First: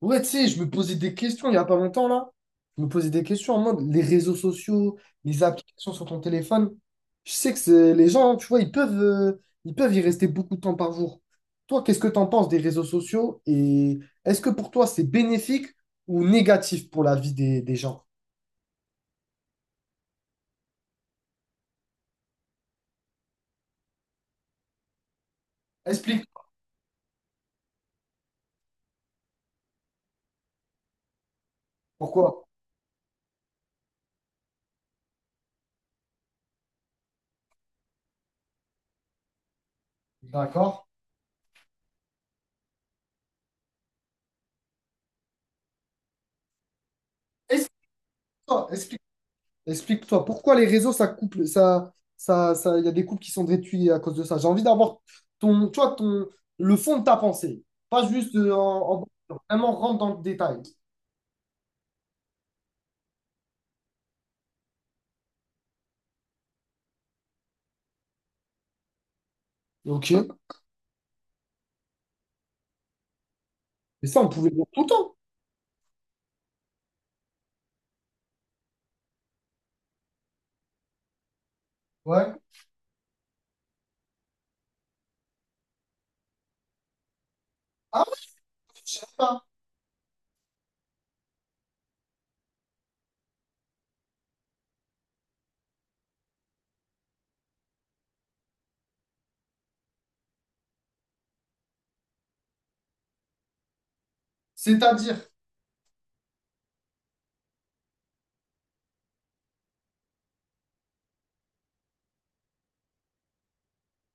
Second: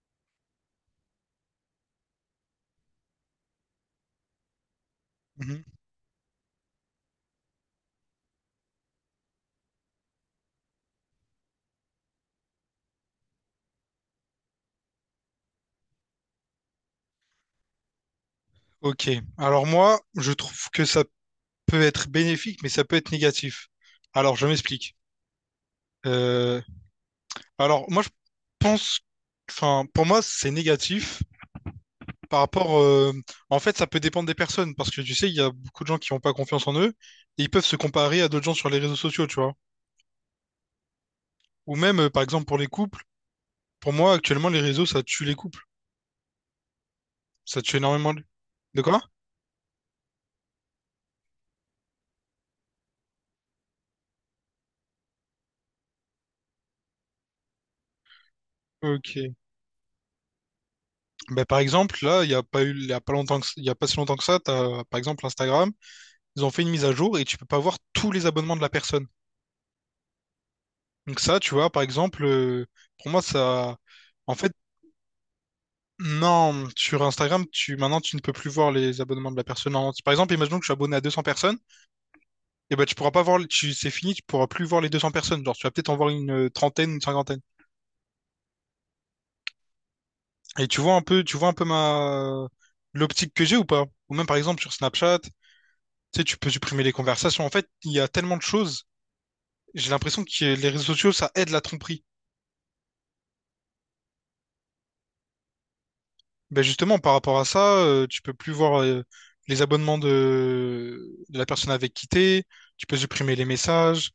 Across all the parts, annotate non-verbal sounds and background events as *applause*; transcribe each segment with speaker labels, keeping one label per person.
Speaker 1: Ouais, tu sais, je me posais des questions il n'y a pas longtemps, là. Je me posais des questions en mode les réseaux sociaux, les
Speaker 2: Mhm.
Speaker 1: applications sur ton téléphone. Je sais que les gens, tu vois, ils peuvent y rester beaucoup de temps par jour. Toi, qu'est-ce que tu en penses des réseaux sociaux et est-ce que pour toi, c'est bénéfique ou négatif pour la vie des gens?
Speaker 2: Ok. Alors moi, je trouve que ça peut être bénéfique, mais ça peut être négatif. Alors, je m'explique.
Speaker 1: Explique
Speaker 2: Euh, moi, pense, pour moi, c'est négatif
Speaker 1: pourquoi.
Speaker 2: par rapport, en fait, Ça peut dépendre des personnes, parce que tu sais, il y a beaucoup de gens qui n'ont pas confiance en eux, et ils peuvent se comparer à d'autres gens sur les réseaux sociaux, tu vois.
Speaker 1: D'accord.
Speaker 2: Ou même, par exemple, pour les couples. Pour moi, actuellement, les réseaux, ça tue les couples. Ça tue énormément.
Speaker 1: Explique-toi,
Speaker 2: De
Speaker 1: explique-toi
Speaker 2: quoi?
Speaker 1: Explique-toi, pourquoi les réseaux, ça couple, il y a des couples qui sont détruits à cause de ça. J'ai envie d'avoir ton, tu vois, ton, le fond de ta pensée, pas juste
Speaker 2: Ok.
Speaker 1: vraiment rentre dans le détail.
Speaker 2: Ben, par exemple, là, il n'y a pas eu, il y a pas longtemps que- il y a pas si longtemps que ça, t'as, par exemple, Instagram, ils ont fait une mise à jour et tu peux pas voir tous les abonnements de la personne.
Speaker 1: Ok.
Speaker 2: Donc ça, tu vois, par exemple, pour moi, ça,
Speaker 1: Mais ça, on
Speaker 2: en
Speaker 1: pouvait
Speaker 2: fait,
Speaker 1: le dire tout le temps.
Speaker 2: non, sur Instagram, maintenant, tu ne peux plus voir les abonnements de la personne. En Par exemple, imaginons que je suis abonné à 200 personnes,
Speaker 1: Ouais.
Speaker 2: et ben, tu pourras pas voir, c'est fini, tu pourras plus voir les 200 personnes. Genre, tu vas peut-être en voir une trentaine, une cinquantaine.
Speaker 1: Ah ouais, je sais pas.
Speaker 2: Et tu vois un peu, tu vois un peu ma l'optique que j'ai ou pas? Ou même par exemple sur Snapchat, tu sais, tu peux supprimer les conversations. En fait, il y a tellement de choses. J'ai l'impression que les réseaux sociaux, ça aide la tromperie.
Speaker 1: C'est-à-dire.
Speaker 2: Ben justement, par rapport à ça, tu peux plus voir les abonnements de la personne avec qui t'es, tu peux supprimer les messages.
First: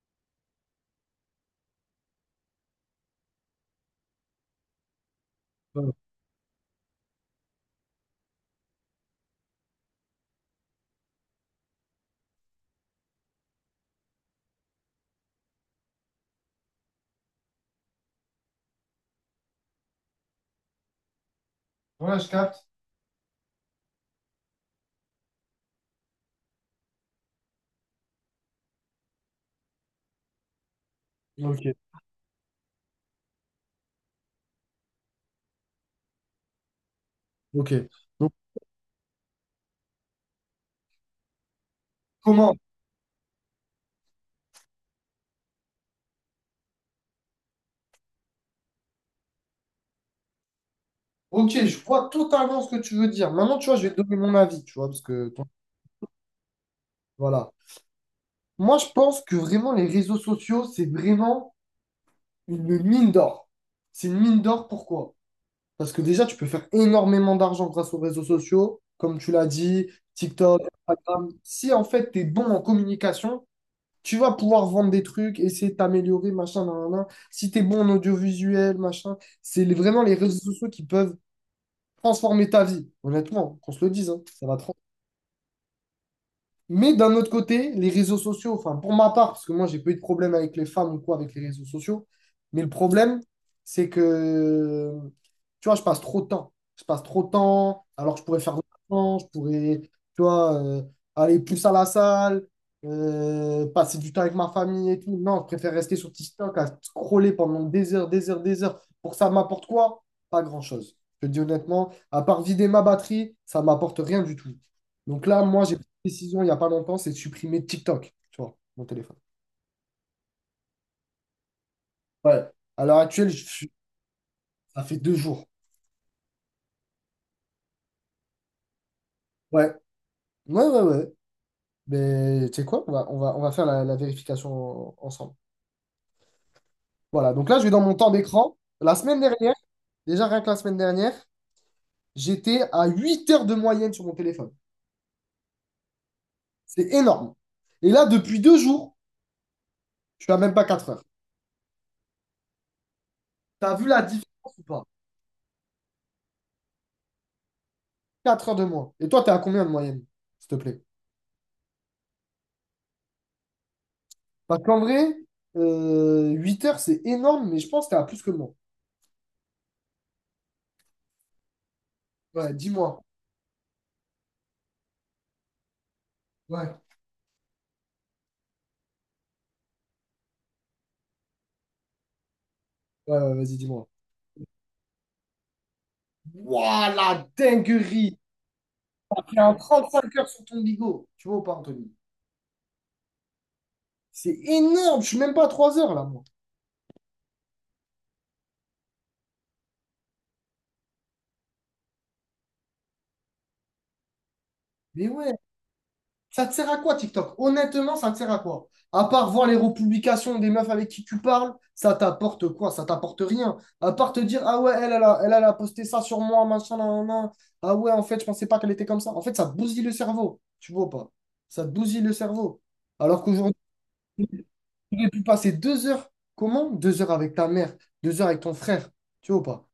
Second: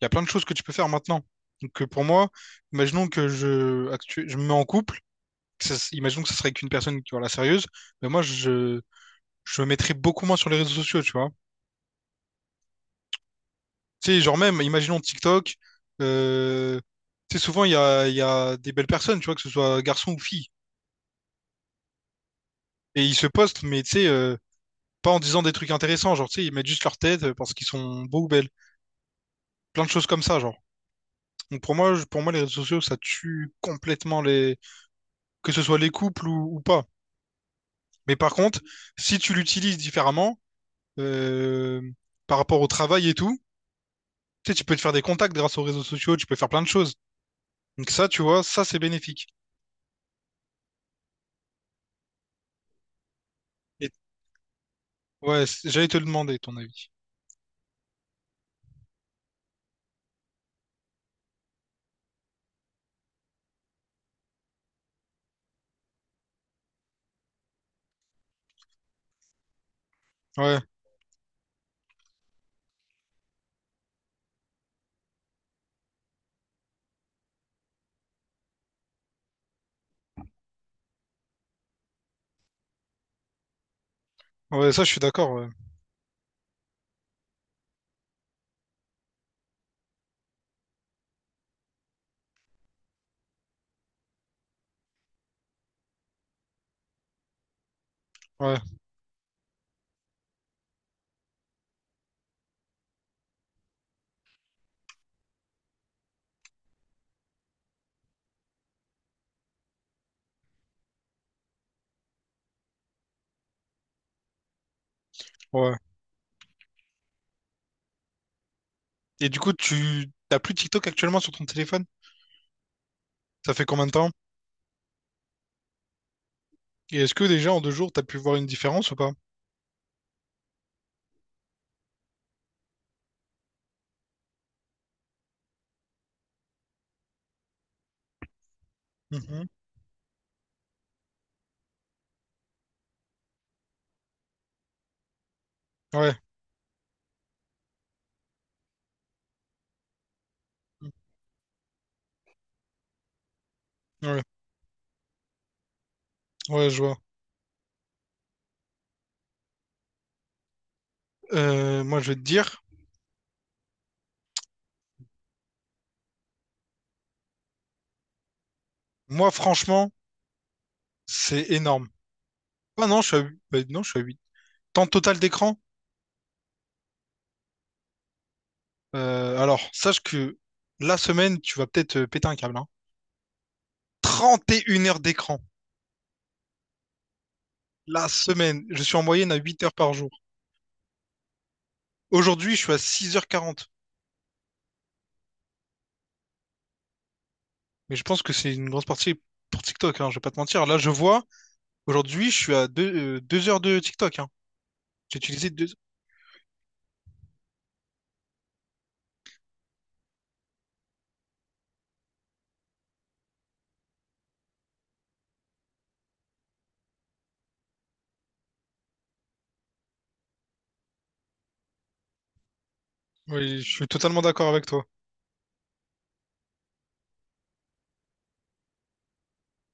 Speaker 2: Il y a plein de choses que tu peux faire maintenant. Donc pour moi, imaginons que je me mets en couple,
Speaker 1: Euh,
Speaker 2: imaginons que ce serait avec une personne qui la sérieuse, mais je me mettrais beaucoup moins sur les réseaux sociaux, tu vois. Tu sais, genre même, imaginons TikTok, euh, tu sais, souvent, il y a des belles personnes, tu vois, que ce soit garçon ou fille.
Speaker 1: Ouais, je capte.
Speaker 2: Et ils se postent, mais tu sais, pas en disant des trucs intéressants, genre, tu sais, ils mettent juste leur tête parce qu'ils sont beaux ou belles. Plein de choses comme ça, genre.
Speaker 1: Ok.
Speaker 2: Pour moi, les réseaux sociaux, ça tue complètement les... que ce soit les couples ou pas.
Speaker 1: Ok.
Speaker 2: Mais
Speaker 1: Donc,
Speaker 2: par contre, si tu l'utilises différemment, euh, par
Speaker 1: comment?
Speaker 2: rapport au travail et tout, tu sais, tu peux te faire des contacts grâce aux réseaux sociaux, tu peux faire plein de choses. Donc ça, tu vois, ça, c'est bénéfique.
Speaker 1: Ok, je vois totalement ce que tu veux dire. Maintenant, tu vois, je vais te donner mon avis, tu vois, parce que,
Speaker 2: Ouais, j'allais te le demander ton avis.
Speaker 1: voilà. Moi, je pense que vraiment, les réseaux sociaux, c'est vraiment une mine d'or. C'est une mine d'or, pourquoi? Parce que déjà, tu peux faire énormément d'argent grâce aux réseaux sociaux, comme tu l'as dit,
Speaker 2: Ouais,
Speaker 1: TikTok, Instagram. Si en fait, tu es bon en communication, tu vas pouvoir vendre des trucs, essayer de t'améliorer, machin, nan, nan, nan. Si tu es bon en audiovisuel, machin, c'est vraiment les réseaux sociaux qui peuvent transformer ta vie. Honnêtement, qu'on se le dise, hein, ça va.
Speaker 2: ouais, ça je suis d'accord. Ouais,
Speaker 1: Mais d'un autre côté, les réseaux sociaux, enfin pour ma part, parce que moi j'ai pas eu de problème avec les femmes ou quoi avec les réseaux sociaux, mais le problème, c'est que, tu vois, je passe trop de temps. Je passe trop de temps, alors que je pourrais faire
Speaker 2: ouais,
Speaker 1: de l'argent, je pourrais, tu vois, aller plus à la salle, passer du temps avec ma famille et tout. Non, je préfère rester sur TikTok à scroller pendant des heures, des heures, des heures. Pour ça, ça m'apporte quoi? Pas grand-chose. Je te dis honnêtement, à part vider ma batterie, ça m'apporte rien du tout. Donc là, moi, j'ai
Speaker 2: ouais.
Speaker 1: décision il n'y a pas longtemps, c'est de supprimer TikTok, tu vois, mon téléphone.
Speaker 2: Et du coup, tu t'as plus TikTok actuellement sur ton téléphone?
Speaker 1: Ouais. À l'heure actuelle,
Speaker 2: Ça fait combien de temps?
Speaker 1: ça fait deux jours.
Speaker 2: Et est-ce que déjà en deux jours, t'as pu voir une différence ou pas?
Speaker 1: Ouais, ouais, ouais, ouais. Mais tu sais quoi? On va faire la vérification ensemble. Voilà, donc là, je vais dans mon temps d'écran. La semaine
Speaker 2: Mhm.
Speaker 1: dernière, déjà rien que la semaine dernière, j'étais à 8 heures de moyenne sur mon téléphone.
Speaker 2: Ouais,
Speaker 1: C'est énorme. Et là, depuis deux jours, je suis à même pas 4
Speaker 2: mmh,
Speaker 1: heures. T'as vu la
Speaker 2: ouais,
Speaker 1: différence ou pas?
Speaker 2: ouais, je vois.
Speaker 1: 4 heures de moins. Et toi, t'es à combien de moyenne, s'il te plaît?
Speaker 2: Moi, je vais te dire,
Speaker 1: Parce qu'en vrai, 8 heures, c'est énorme, mais je pense que t'as plus que le monde.
Speaker 2: moi, franchement, c'est énorme.
Speaker 1: Ouais,
Speaker 2: Ah
Speaker 1: dis-moi.
Speaker 2: non, je suis à 8. Bah, non, je suis à 8. Temps total d'écran?
Speaker 1: Ouais,
Speaker 2: Alors, sache que la semaine, tu vas peut-être péter un câble, hein.
Speaker 1: ouais, ouais, vas-y, dis-moi.
Speaker 2: 31 heures d'écran.
Speaker 1: Waouh, la
Speaker 2: La
Speaker 1: dinguerie!
Speaker 2: semaine, je suis en
Speaker 1: T'as
Speaker 2: moyenne à
Speaker 1: fait un
Speaker 2: 8 heures par jour.
Speaker 1: cinq heures sur ton bigot. Tu vois ou pas, Anthony?
Speaker 2: Aujourd'hui, je suis à 6 h 40.
Speaker 1: C'est énorme, je suis même pas à 3 heures là, moi.
Speaker 2: Mais je pense que c'est une grosse partie pour TikTok, hein, je vais pas te mentir. Là, je vois, aujourd'hui, je suis à 2 heures de TikTok. Hein.
Speaker 1: Mais
Speaker 2: J'ai
Speaker 1: ouais.
Speaker 2: utilisé deux...
Speaker 1: Ça te sert à quoi, TikTok? Honnêtement, ça te sert à quoi? À part voir les republications des meufs avec qui tu parles, ça t'apporte quoi? Ça t'apporte rien. À part te dire, ah ouais, elle a posté ça sur moi, machin, nan, nan, nan. Ah ouais, en fait, je pensais pas qu'elle était comme ça. En fait, ça te bousille le cerveau. Tu vois ou pas? Ça te bousille le cerveau. Alors qu'aujourd'hui,
Speaker 2: Oui, je suis totalement d'accord avec toi.
Speaker 1: tu aurais pu passer deux heures. Comment? Deux heures avec ta mère, deux heures avec ton frère. Tu vois ou pas?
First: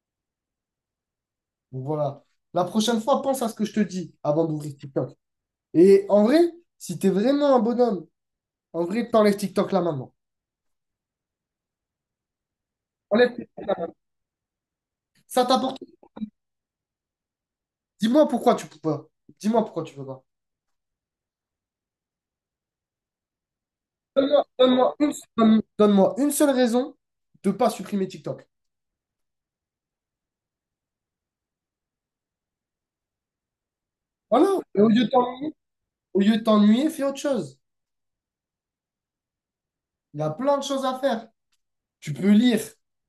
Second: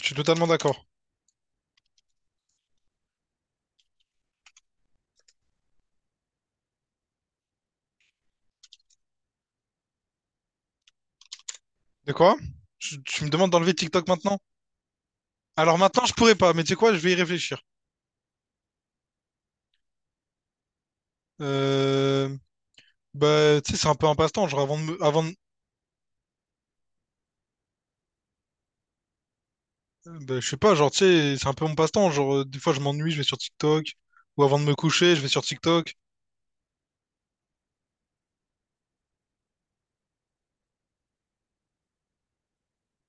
Speaker 2: Je suis totalement d'accord.
Speaker 1: Donc voilà. La prochaine fois, pense à ce que je te dis avant d'ouvrir TikTok. Et en vrai, si tu es vraiment un bonhomme. En vrai, t'enlèves TikTok là maintenant.
Speaker 2: De quoi? Tu me
Speaker 1: Enlève-.
Speaker 2: demandes d'enlever TikTok maintenant?
Speaker 1: Ça t'apporte.
Speaker 2: Alors maintenant, je pourrais pas, mais tu sais quoi, je vais y réfléchir.
Speaker 1: Dis-moi pourquoi tu peux pas. Dis-moi pourquoi tu peux pas.
Speaker 2: Euh, bah, tu sais, c'est un peu un
Speaker 1: Donne-moi
Speaker 2: passe-temps. Genre, avant de
Speaker 1: donne-moi
Speaker 2: me-
Speaker 1: une,
Speaker 2: avant de-
Speaker 1: donne-moi une seule raison de pas supprimer TikTok.
Speaker 2: bah, je sais pas, genre, tu sais, c'est un peu mon passe-temps. Genre, des fois, je m'ennuie, je vais sur TikTok. Ou
Speaker 1: Voilà.
Speaker 2: avant de me
Speaker 1: Et au lieu de
Speaker 2: coucher, je vais sur
Speaker 1: t'ennuyer,
Speaker 2: TikTok.
Speaker 1: au lieu de t'ennuyer, fais autre chose. Il y a plein de choses à faire. Tu peux lire,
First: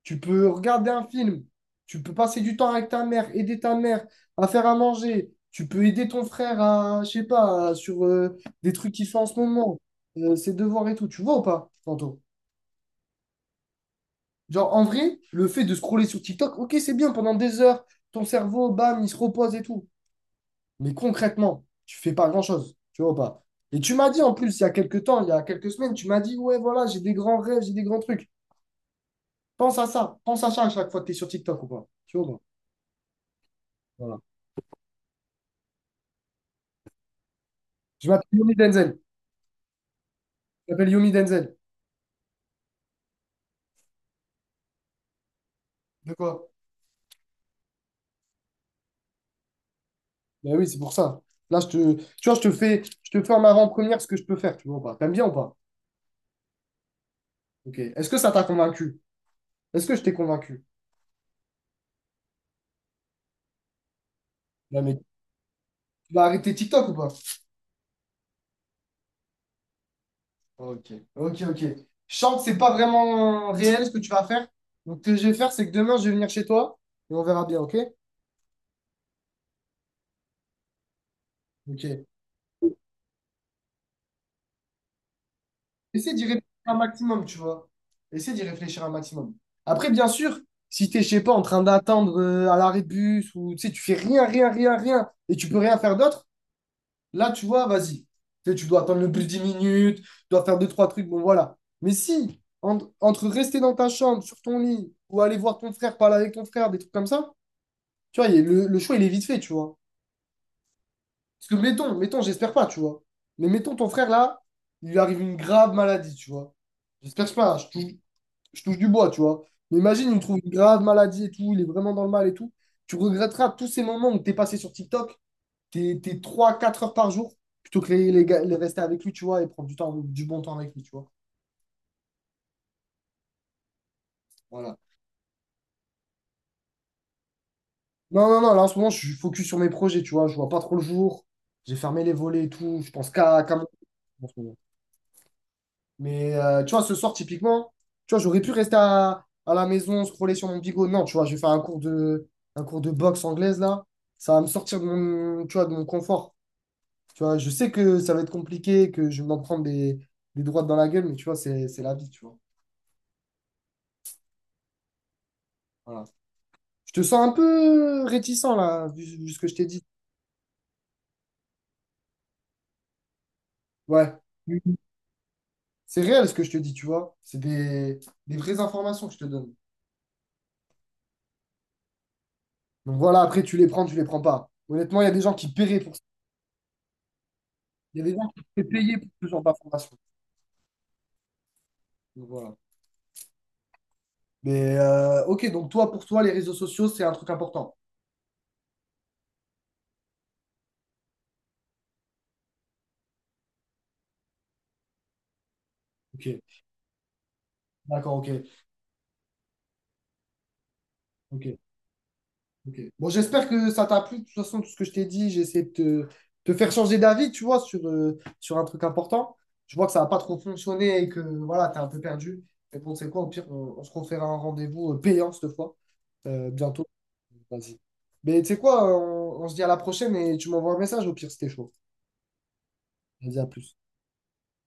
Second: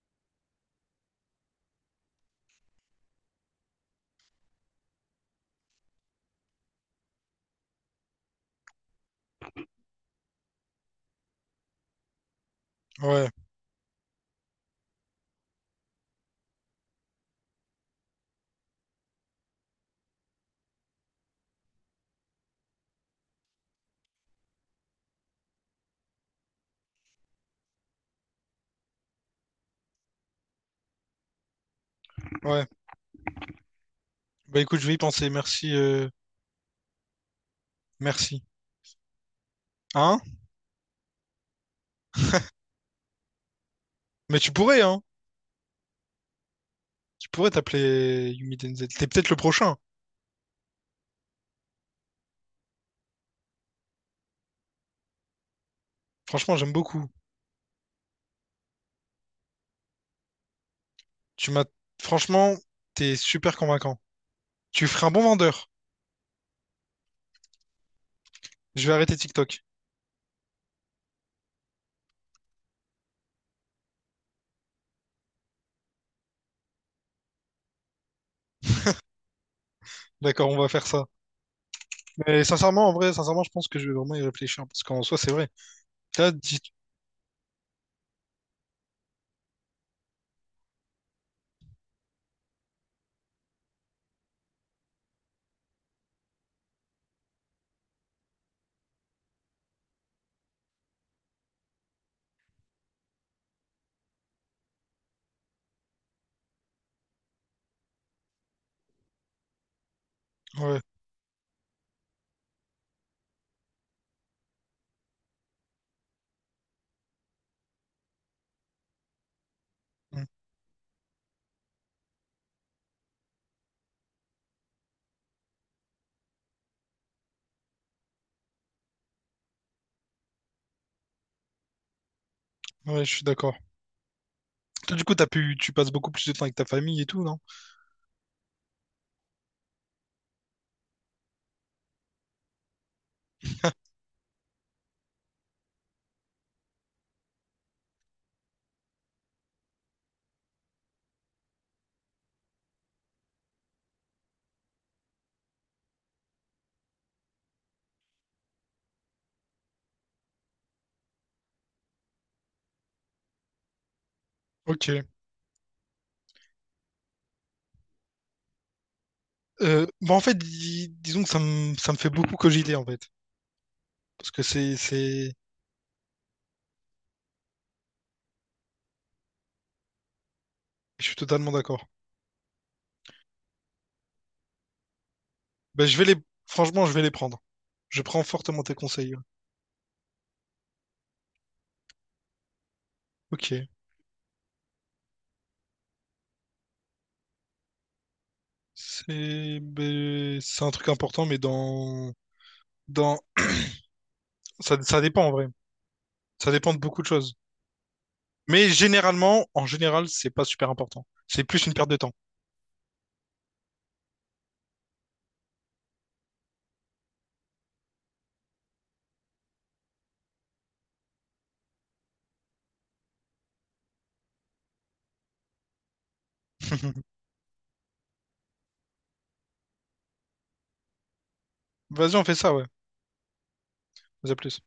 Speaker 1: tu peux regarder un film, tu peux passer du temps avec ta mère, aider ta mère à faire à manger, tu peux aider ton frère à, je sais pas, sur des trucs qu'il fait en ce moment, ses devoirs et tout. Tu vois ou pas, tantôt.
Speaker 2: Ouais,
Speaker 1: Genre, en vrai, le fait de scroller sur TikTok, ok, c'est bien pendant des heures, ton cerveau, bam, il se repose et tout. Mais concrètement, tu fais pas grand-chose, tu vois ou pas. Et tu m'as dit en plus, il y a quelques temps, il y a quelques semaines, tu m'as dit, ouais, voilà, j'ai des grands rêves, j'ai des grands trucs. Pense à ça à chaque fois que tu es sur TikTok ou pas. Tu vois ou pas?
Speaker 2: ouais.
Speaker 1: Voilà.
Speaker 2: Bah, écoute, je vais y penser. Merci,
Speaker 1: Je m'appelle
Speaker 2: merci.
Speaker 1: Yomi Denzel.
Speaker 2: Hein?
Speaker 1: Je m'appelle Yomi Denzel.
Speaker 2: Mais tu pourrais, hein?
Speaker 1: De quoi?
Speaker 2: Tu pourrais t'appeler Yumi Denzel. T'es peut-être le prochain.
Speaker 1: Ben oui, c'est pour ça. Là, tu vois, je te fais en avant-première ce que je peux faire, tu vois ou pas. T'aimes bien ou pas?
Speaker 2: Franchement, j'aime beaucoup.
Speaker 1: Ok. Est-ce que ça t'a convaincu? Est-ce que je t'ai convaincu?
Speaker 2: Tu m'as, franchement, t'es super convaincant.
Speaker 1: Non,
Speaker 2: Tu
Speaker 1: mais
Speaker 2: ferais un bon vendeur.
Speaker 1: tu vas arrêter TikTok ou pas?
Speaker 2: Je vais arrêter TikTok.
Speaker 1: Ok, ok, ok. Je sens que c'est pas vraiment réel ce que tu vas faire. Donc, ce que je vais faire, c'est que demain, je vais venir chez toi et on verra bien, ok?
Speaker 2: D'accord, on va faire ça.
Speaker 1: Ok.
Speaker 2: Mais sincèrement, en vrai, sincèrement, je pense que je vais vraiment y réfléchir. Parce qu'en soi, c'est vrai.
Speaker 1: Essaie d'y
Speaker 2: Là
Speaker 1: réfléchir
Speaker 2: dit...
Speaker 1: un maximum, tu vois. Essaie d'y réfléchir un maximum. Après, bien sûr, si t'es, je sais pas, en train d'attendre à l'arrêt de bus ou tu sais, tu fais rien, rien, rien, rien et tu peux rien faire d'autre, là, tu vois, vas-y. Tu sais, tu dois attendre le plus de 10 minutes, tu dois faire deux, trois trucs, bon, voilà. Mais si, entre rester dans ta chambre, sur ton lit ou aller voir ton frère, parler avec ton frère, des trucs comme ça, tu vois, le choix, il est vite fait, tu vois.
Speaker 2: ouais.
Speaker 1: Parce que mettons, j'espère pas, tu vois. Mais mettons, ton frère, là, il lui arrive une grave maladie, tu vois. J'espère pas, je touche du bois, tu vois. Mais imagine, il me
Speaker 2: Mm.
Speaker 1: trouve une grave maladie et tout, il est vraiment dans le mal et tout. Tu regretteras tous ces moments où t'es passé sur TikTok, t'es trois quatre heures par jour, plutôt que les, gars- les rester avec lui, tu vois, et prendre du temps, du bon temps avec lui, tu vois.
Speaker 2: Ouais, je suis d'accord.
Speaker 1: Voilà.
Speaker 2: Toi, du coup, tu passes beaucoup plus de temps avec ta famille et tout, non?
Speaker 1: Non, non, non, là, en ce moment, je suis focus sur mes projets, tu vois. Je vois pas trop le jour. J'ai fermé les volets et tout. Je pense qu'à mon... Mais tu vois, ce soir, typiquement, tu vois, j'aurais pu rester à la maison, scroller sur mon bigot. Non, tu vois, je vais faire un cours de boxe anglaise, là. Ça va me sortir de mon, tu vois, de mon confort. Tu vois, je sais que ça va être compliqué, que je vais m'en prendre des droites dans la gueule, mais tu vois, c'est la vie, tu vois.
Speaker 2: Ok.
Speaker 1: Voilà. Je te sens un peu réticent, là, vu ce que je t'ai dit.
Speaker 2: Disons que ça me fait beaucoup cogiter, en fait.
Speaker 1: Ouais.
Speaker 2: Parce que c'est...
Speaker 1: C'est réel ce que je te dis, tu vois. C'est des vraies informations que je te donne.
Speaker 2: Je suis totalement d'accord.
Speaker 1: Donc voilà, après, tu les prends pas. Honnêtement, il y a des gens qui paieraient
Speaker 2: Bah,
Speaker 1: pour.
Speaker 2: je vais les... Franchement, je vais les prendre.
Speaker 1: Il y
Speaker 2: Je
Speaker 1: a des
Speaker 2: prends
Speaker 1: gens qui
Speaker 2: fortement
Speaker 1: étaient
Speaker 2: tes
Speaker 1: payés pour
Speaker 2: conseils. Ouais.
Speaker 1: ce genre d'informations. Donc, voilà.
Speaker 2: Ok.
Speaker 1: Mais ok, donc toi, pour toi, les réseaux sociaux, c'est un truc important.
Speaker 2: C'est... ben, c'est un truc important, mais dans... dans... Ça dépend, en vrai.
Speaker 1: Ok,
Speaker 2: Ça dépend de beaucoup de choses.
Speaker 1: d'accord, ok,
Speaker 2: Mais généralement, en général, c'est pas super important. C'est
Speaker 1: ok,
Speaker 2: plus une perte de temps.
Speaker 1: ok. Bon, j'espère que ça t'a plu. De toute façon, tout ce que je t'ai dit, j'ai essayé de te faire changer d'avis, tu vois, sur, sur un truc important. Je vois que ça n'a pas trop fonctionné et que voilà, t'es un peu perdu. Mais bon, c'est quoi, au pire, on se refera un rendez-vous payant cette fois, bientôt.
Speaker 2: *laughs*
Speaker 1: Vas-y. Mais tu sais quoi, on se dit à la prochaine et tu m'envoies un message au pire, c'était chaud.
Speaker 2: Vas-y, on fait ça, ouais.
Speaker 1: Vas-y, à plus.
Speaker 2: Vas-y, à plus.